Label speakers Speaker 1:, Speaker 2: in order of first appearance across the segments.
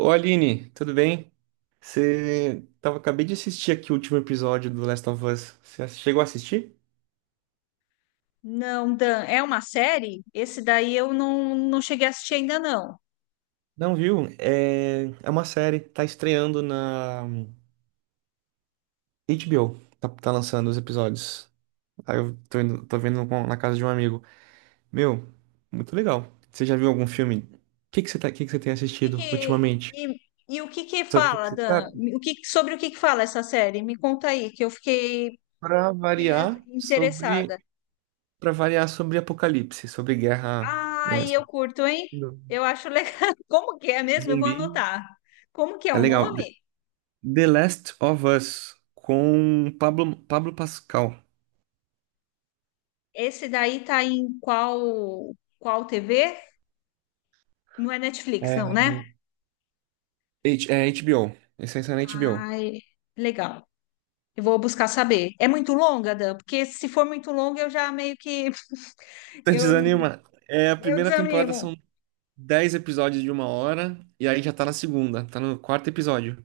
Speaker 1: Ô Aline, tudo bem? Você tava, acabei de assistir aqui o último episódio do Last of Us. Você chegou a assistir?
Speaker 2: Não, Dan, é uma série? Esse daí eu não cheguei a assistir ainda não.
Speaker 1: Não viu? É uma série, tá estreando na HBO, tá lançando os episódios. Aí eu tô, tô vendo na casa de um amigo. Meu, muito legal. Você já viu algum filme? O que que você tá, que você tem
Speaker 2: Que
Speaker 1: assistido
Speaker 2: que-
Speaker 1: ultimamente?
Speaker 2: e, o que que
Speaker 1: Sobre o que que
Speaker 2: fala,
Speaker 1: se
Speaker 2: Dan?
Speaker 1: trata?
Speaker 2: Sobre o que que fala essa série? Me conta aí, que eu fiquei,
Speaker 1: Pra
Speaker 2: fiquei
Speaker 1: variar sobre,
Speaker 2: interessada.
Speaker 1: Para variar sobre apocalipse, sobre guerra, né?
Speaker 2: Ai, eu curto, hein? Eu acho legal. Como que é mesmo? Eu vou
Speaker 1: Zumbi.
Speaker 2: anotar. Como que é
Speaker 1: É
Speaker 2: o
Speaker 1: legal.
Speaker 2: nome?
Speaker 1: The Last of Us com Pablo, Pablo Pascal.
Speaker 2: Esse daí tá em qual TV? Não é Netflix, não,
Speaker 1: É,
Speaker 2: né?
Speaker 1: é HBO. Esse aí saiu na HBO.
Speaker 2: Ai, legal. Eu vou buscar saber. É muito longa, Dan? Porque se for muito longa, eu já meio que
Speaker 1: Tá
Speaker 2: eu,
Speaker 1: desanima. É, a
Speaker 2: eu
Speaker 1: primeira temporada
Speaker 2: desanimo.
Speaker 1: são 10 episódios de 1 hora, e aí já tá na segunda, tá no quarto episódio.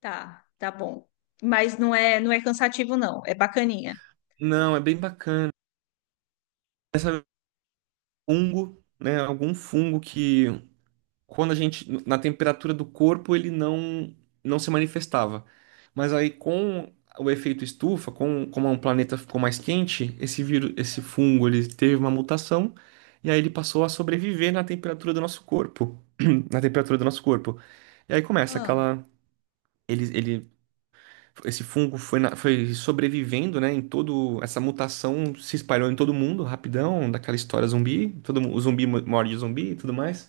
Speaker 2: Tá, tá bom. Mas não é cansativo, não. É bacaninha.
Speaker 1: Não, é bem bacana. Essa é um fungo, né? Algum fungo que quando a gente, na temperatura do corpo, ele não, não se manifestava. Mas aí, com o efeito estufa, com, como é um planeta ficou mais quente, esse vírus, esse fungo, ele teve uma mutação e aí ele passou a sobreviver na temperatura do nosso corpo, na temperatura do nosso corpo. E aí começa
Speaker 2: Ah,
Speaker 1: aquela, ele, ele, esse fungo foi, foi sobrevivendo, né, em todo, essa mutação se espalhou em todo mundo, rapidão, daquela história zumbi, o zumbi morde o zumbi e tudo mais.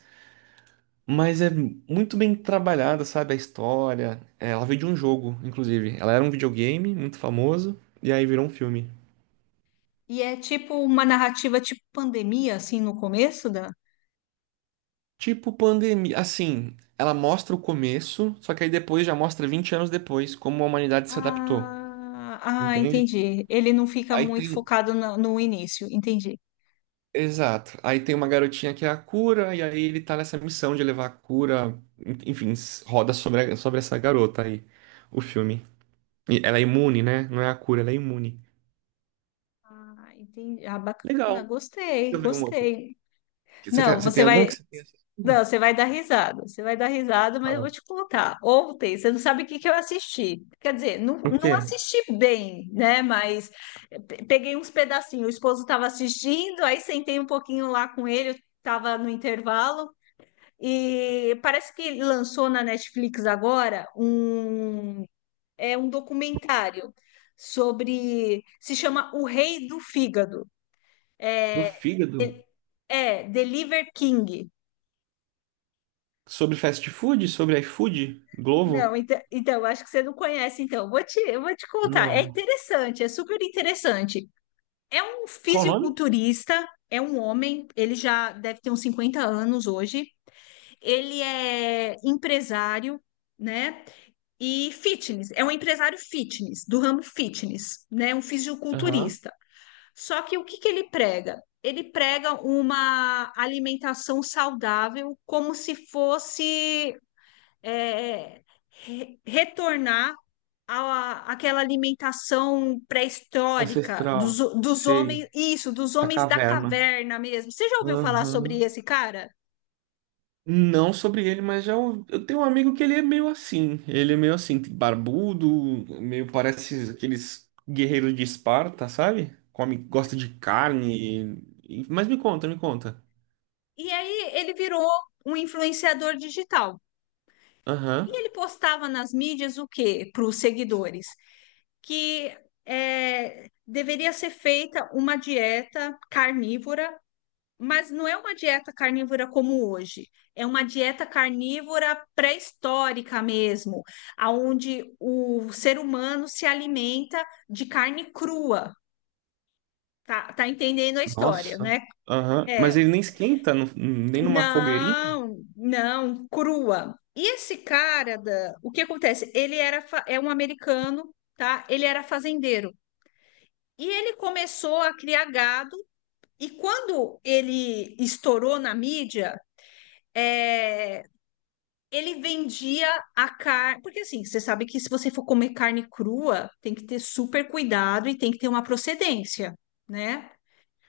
Speaker 1: Mas é muito bem trabalhada, sabe? A história. É, ela veio de um jogo, inclusive. Ela era um videogame muito famoso, e aí virou um filme.
Speaker 2: e é tipo uma narrativa tipo pandemia, assim, no começo, Dan?
Speaker 1: Tipo pandemia. Assim, ela mostra o começo, só que aí depois já mostra 20 anos depois como a humanidade se adaptou.
Speaker 2: Ah, ah,
Speaker 1: Entende?
Speaker 2: entendi. Ele não fica
Speaker 1: Aí
Speaker 2: muito
Speaker 1: tem. um,
Speaker 2: focado no início, entendi.
Speaker 1: Exato. Aí tem uma garotinha que é a cura, e aí ele tá nessa missão de levar a cura. Enfim, roda sobre, sobre essa garota aí, o filme. E ela é imune, né? Não é a cura, ela é imune.
Speaker 2: Ah, entendi. Ah,
Speaker 1: Legal.
Speaker 2: bacana,
Speaker 1: Deixa
Speaker 2: gostei,
Speaker 1: eu ver um outro.
Speaker 2: gostei.
Speaker 1: Você,
Speaker 2: Não,
Speaker 1: você tem
Speaker 2: você
Speaker 1: algum
Speaker 2: vai,
Speaker 1: que você tenha
Speaker 2: não,
Speaker 1: assistido?
Speaker 2: você vai dar risada. Você vai dar risada, mas eu
Speaker 1: Ah.
Speaker 2: vou te contar. Ontem, você não sabe o que que eu assisti. Quer dizer,
Speaker 1: O
Speaker 2: não
Speaker 1: quê?
Speaker 2: assisti bem, né? Mas peguei uns pedacinhos. O esposo estava assistindo, aí sentei um pouquinho lá com ele, estava no intervalo. E parece que lançou na Netflix agora é um documentário sobre. Se chama O Rei do Fígado.
Speaker 1: Do fígado?
Speaker 2: É, Deliver King.
Speaker 1: Sobre fast food? Sobre iFood?
Speaker 2: Não,
Speaker 1: Globo?
Speaker 2: então, acho que você não conhece, então. Eu vou te contar. É
Speaker 1: Não.
Speaker 2: interessante, é super interessante. É um
Speaker 1: Qual o nome?
Speaker 2: fisiculturista, é um homem, ele já deve ter uns 50 anos hoje. Ele é empresário, né? E fitness, é um empresário fitness, do ramo fitness, né? Um
Speaker 1: Aham.
Speaker 2: fisiculturista. Só que o que que ele prega? Ele prega uma alimentação saudável, como se fosse é, retornar àquela alimentação pré-histórica
Speaker 1: Ancestral.
Speaker 2: dos
Speaker 1: Sei.
Speaker 2: homens, isso, dos
Speaker 1: Da
Speaker 2: homens da
Speaker 1: caverna.
Speaker 2: caverna mesmo. Você já ouviu falar sobre
Speaker 1: Aham.
Speaker 2: esse cara?
Speaker 1: Não sobre ele, mas eu tenho um amigo que ele é meio assim. Ele é meio assim, barbudo, meio parece aqueles guerreiros de Esparta, sabe? Come, gosta de carne. Mas me conta, me conta.
Speaker 2: E aí ele virou um influenciador digital. E
Speaker 1: Aham.
Speaker 2: ele postava nas mídias o quê para os seguidores? Que deveria ser feita uma dieta carnívora, mas não é uma dieta carnívora como hoje. É uma dieta carnívora pré-histórica mesmo, aonde o ser humano se alimenta de carne crua. Tá, tá entendendo a história,
Speaker 1: Nossa.
Speaker 2: né?
Speaker 1: Aham. Mas
Speaker 2: É,
Speaker 1: ele nem esquenta, nem numa fogueirinha?
Speaker 2: não, não, crua. E esse cara, da, o que acontece? Ele era é um americano, tá? Ele era fazendeiro. E ele começou a criar gado, e quando ele estourou na mídia, é, ele vendia a carne. Porque assim, você sabe que se você for comer carne crua, tem que ter super cuidado e tem que ter uma procedência, né?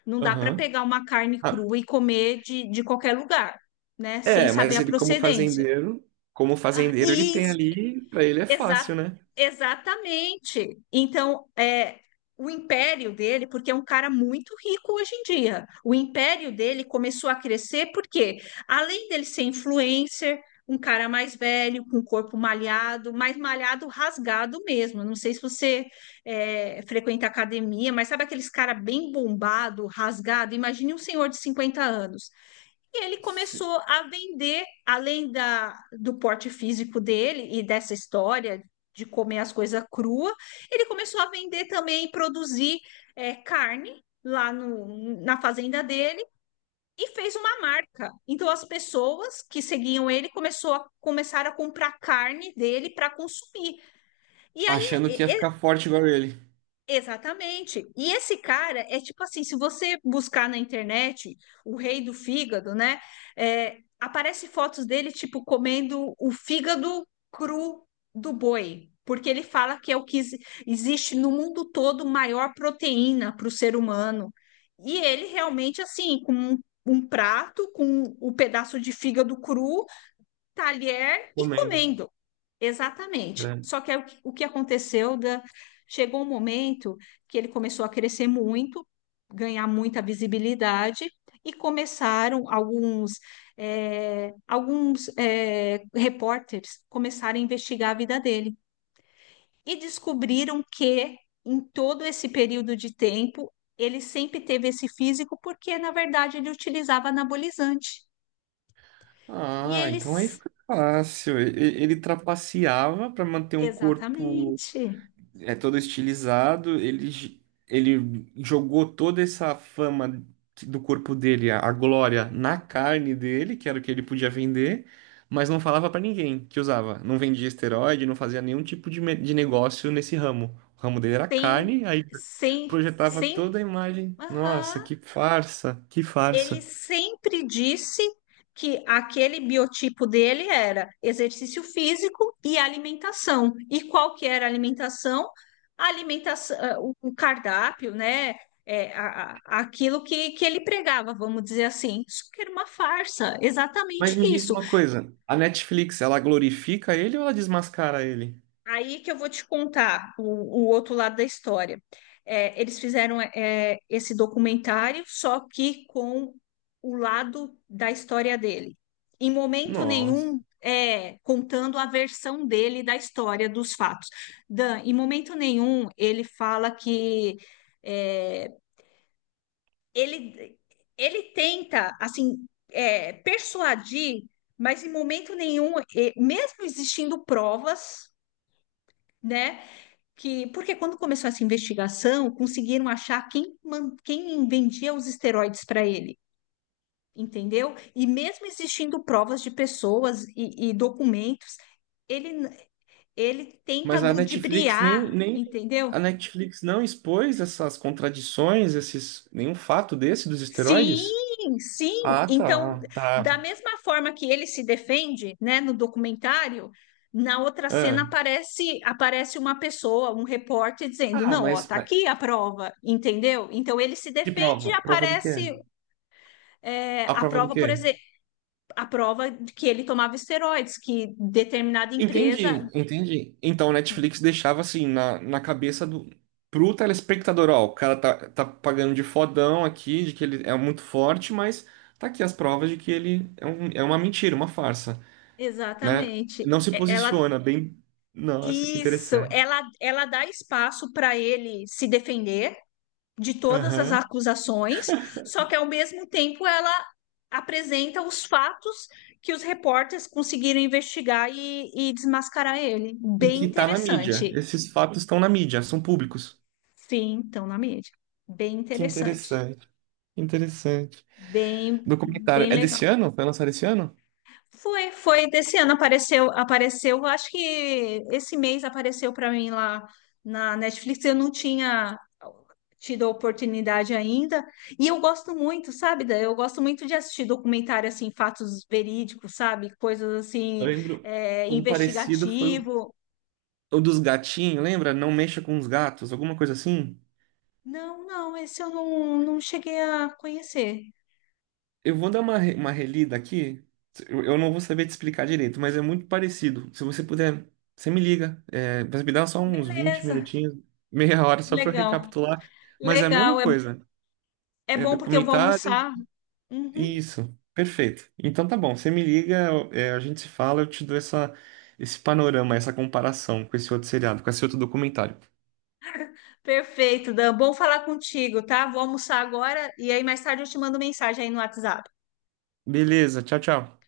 Speaker 2: Não dá para
Speaker 1: Aham.
Speaker 2: pegar uma carne
Speaker 1: Ah,
Speaker 2: crua e comer de qualquer lugar, né? Sem
Speaker 1: é,
Speaker 2: saber
Speaker 1: mas
Speaker 2: a
Speaker 1: ele
Speaker 2: procedência.
Speaker 1: como
Speaker 2: Ah,
Speaker 1: fazendeiro ele
Speaker 2: E
Speaker 1: tem ali, pra ele é
Speaker 2: Exa
Speaker 1: fácil, né?
Speaker 2: exatamente. Então, o império dele, porque é um cara muito rico hoje em dia, o império dele começou a crescer porque, além dele ser influencer, um cara mais velho, com um corpo malhado, mais malhado, rasgado mesmo. Não sei se você frequenta academia, mas sabe aqueles cara bem bombado, rasgado? Imagine um senhor de 50 anos. E ele
Speaker 1: Se-
Speaker 2: começou a vender, do porte físico dele e dessa história de comer as coisas cruas, ele começou a vender também e produzir carne lá no, na fazenda dele e fez uma marca. Então as pessoas que seguiam ele começaram a comprar carne dele para consumir. E aí
Speaker 1: Achando que ia
Speaker 2: e-
Speaker 1: ficar forte igual ele,
Speaker 2: Exatamente. E esse cara é tipo assim, se você buscar na internet o rei do fígado, né? É, aparece fotos dele, tipo, comendo o fígado cru do boi. Porque ele fala que é o que existe no mundo todo maior proteína para o ser humano. E ele realmente, assim, um prato, com o pedaço de fígado cru, talher e
Speaker 1: comendo.
Speaker 2: comendo. Exatamente.
Speaker 1: Grande.
Speaker 2: Só que aí o que aconteceu, da... chegou um momento que ele começou a crescer muito, ganhar muita visibilidade, e alguns repórteres começaram a investigar a vida dele. E descobriram que, em todo esse período de tempo, ele sempre teve esse físico porque, na verdade, ele utilizava anabolizante. E
Speaker 1: Ah, então aí
Speaker 2: eles,
Speaker 1: fica fácil. Ele trapaceava pra manter um corpo
Speaker 2: exatamente,
Speaker 1: é todo estilizado, ele, ele jogou toda essa fama do corpo dele, a glória, na carne dele, que era o que ele podia vender, mas não falava pra ninguém que usava. Não vendia esteroide, não fazia nenhum tipo de, de negócio nesse ramo. O ramo dele era
Speaker 2: sem,
Speaker 1: carne, aí projetava toda
Speaker 2: sem.
Speaker 1: a imagem. Nossa,
Speaker 2: Aham.
Speaker 1: que farsa, que
Speaker 2: Ele
Speaker 1: farsa.
Speaker 2: sempre disse que aquele biotipo dele era exercício físico e alimentação. E qual que era a alimentação? A alimentação, o cardápio, né? É, aquilo que ele pregava, vamos dizer assim. Isso que era uma farsa, exatamente
Speaker 1: Mas me diz
Speaker 2: isso.
Speaker 1: uma coisa, a Netflix, ela glorifica ele ou ela desmascara ele?
Speaker 2: Aí que eu vou te contar o outro lado da história. É, eles fizeram esse documentário, só que com o lado da história dele. Em momento
Speaker 1: Nossa.
Speaker 2: nenhum, é, contando a versão dele da história, dos fatos. Dan, em momento nenhum, ele fala que é, ele, ele tenta, assim, persuadir, mas em momento nenhum, mesmo existindo provas, né? que porque quando começou essa investigação, conseguiram achar quem, quem vendia os esteroides para ele, entendeu? E mesmo existindo provas de pessoas e documentos, ele, ele tenta
Speaker 1: Mas a Netflix
Speaker 2: ludibriar,
Speaker 1: nem, nem a
Speaker 2: entendeu?
Speaker 1: Netflix não expôs essas contradições, esses nenhum fato desse dos
Speaker 2: Sim,
Speaker 1: esteroides?
Speaker 2: sim.
Speaker 1: Ah,
Speaker 2: Então,
Speaker 1: tá,
Speaker 2: da
Speaker 1: tá.
Speaker 2: mesma forma que ele se defende, né, no documentário, na outra cena
Speaker 1: Ah,
Speaker 2: aparece uma pessoa, um repórter dizendo,
Speaker 1: Ah,
Speaker 2: não, ó, tá
Speaker 1: mas
Speaker 2: aqui a prova, entendeu? Então ele se
Speaker 1: que
Speaker 2: defende
Speaker 1: prova?
Speaker 2: e
Speaker 1: Prova do quê?
Speaker 2: aparece
Speaker 1: A
Speaker 2: a
Speaker 1: prova do
Speaker 2: prova, por
Speaker 1: quê?
Speaker 2: exemplo, a prova de que ele tomava esteroides, que determinada empresa,
Speaker 1: Entendi, entendi. Então a Netflix deixava assim na cabeça do pro telespectador, ó, o cara tá pagando de fodão aqui, de que ele é muito forte, mas tá aqui as provas de que ele é, um, é uma mentira, uma farsa. Né?
Speaker 2: exatamente.
Speaker 1: Não se posiciona bem. Nossa, que interessante.
Speaker 2: Ela dá espaço para ele se defender de todas as
Speaker 1: Aham.
Speaker 2: acusações, só que ao mesmo tempo ela apresenta os fatos que os repórteres conseguiram investigar e desmascarar ele.
Speaker 1: E
Speaker 2: Bem
Speaker 1: que tá na mídia.
Speaker 2: interessante.
Speaker 1: Esses fatos estão na mídia, são públicos.
Speaker 2: Sim, então na mídia. Bem
Speaker 1: Que
Speaker 2: interessante.
Speaker 1: interessante, que interessante.
Speaker 2: Bem,
Speaker 1: Documentário.
Speaker 2: bem
Speaker 1: É
Speaker 2: legal.
Speaker 1: desse ano? Foi lançado esse ano?
Speaker 2: Foi, foi desse ano apareceu, acho que esse mês apareceu para mim lá na Netflix. Eu não tinha tido a oportunidade ainda. E eu gosto muito, sabe, Dan? Eu gosto muito de assistir documentário assim, fatos verídicos, sabe? Coisas
Speaker 1: Eu
Speaker 2: assim,
Speaker 1: lembro. Um parecido foi o
Speaker 2: investigativo.
Speaker 1: o dos gatinhos, lembra? Não mexa com os gatos, alguma coisa assim?
Speaker 2: Não, não, esse eu não cheguei a conhecer.
Speaker 1: Eu vou dar uma, uma relida aqui. Eu não vou saber te explicar direito, mas é muito parecido. Se você puder, você me liga. É, mas me dá só uns 20
Speaker 2: Beleza,
Speaker 1: minutinhos, meia hora, só para
Speaker 2: legal.
Speaker 1: recapitular. Mas é a mesma
Speaker 2: Legal, é,
Speaker 1: coisa.
Speaker 2: é
Speaker 1: É
Speaker 2: bom porque eu vou
Speaker 1: documentário.
Speaker 2: almoçar. Uhum.
Speaker 1: Isso, perfeito. Então tá bom, você me liga, é, a gente se fala, eu te dou essa, esse panorama, essa comparação com esse outro seriado, com esse outro documentário.
Speaker 2: Perfeito, Dan. Bom falar contigo, tá? Vou almoçar agora e aí mais tarde eu te mando mensagem aí no WhatsApp.
Speaker 1: Beleza, tchau, tchau.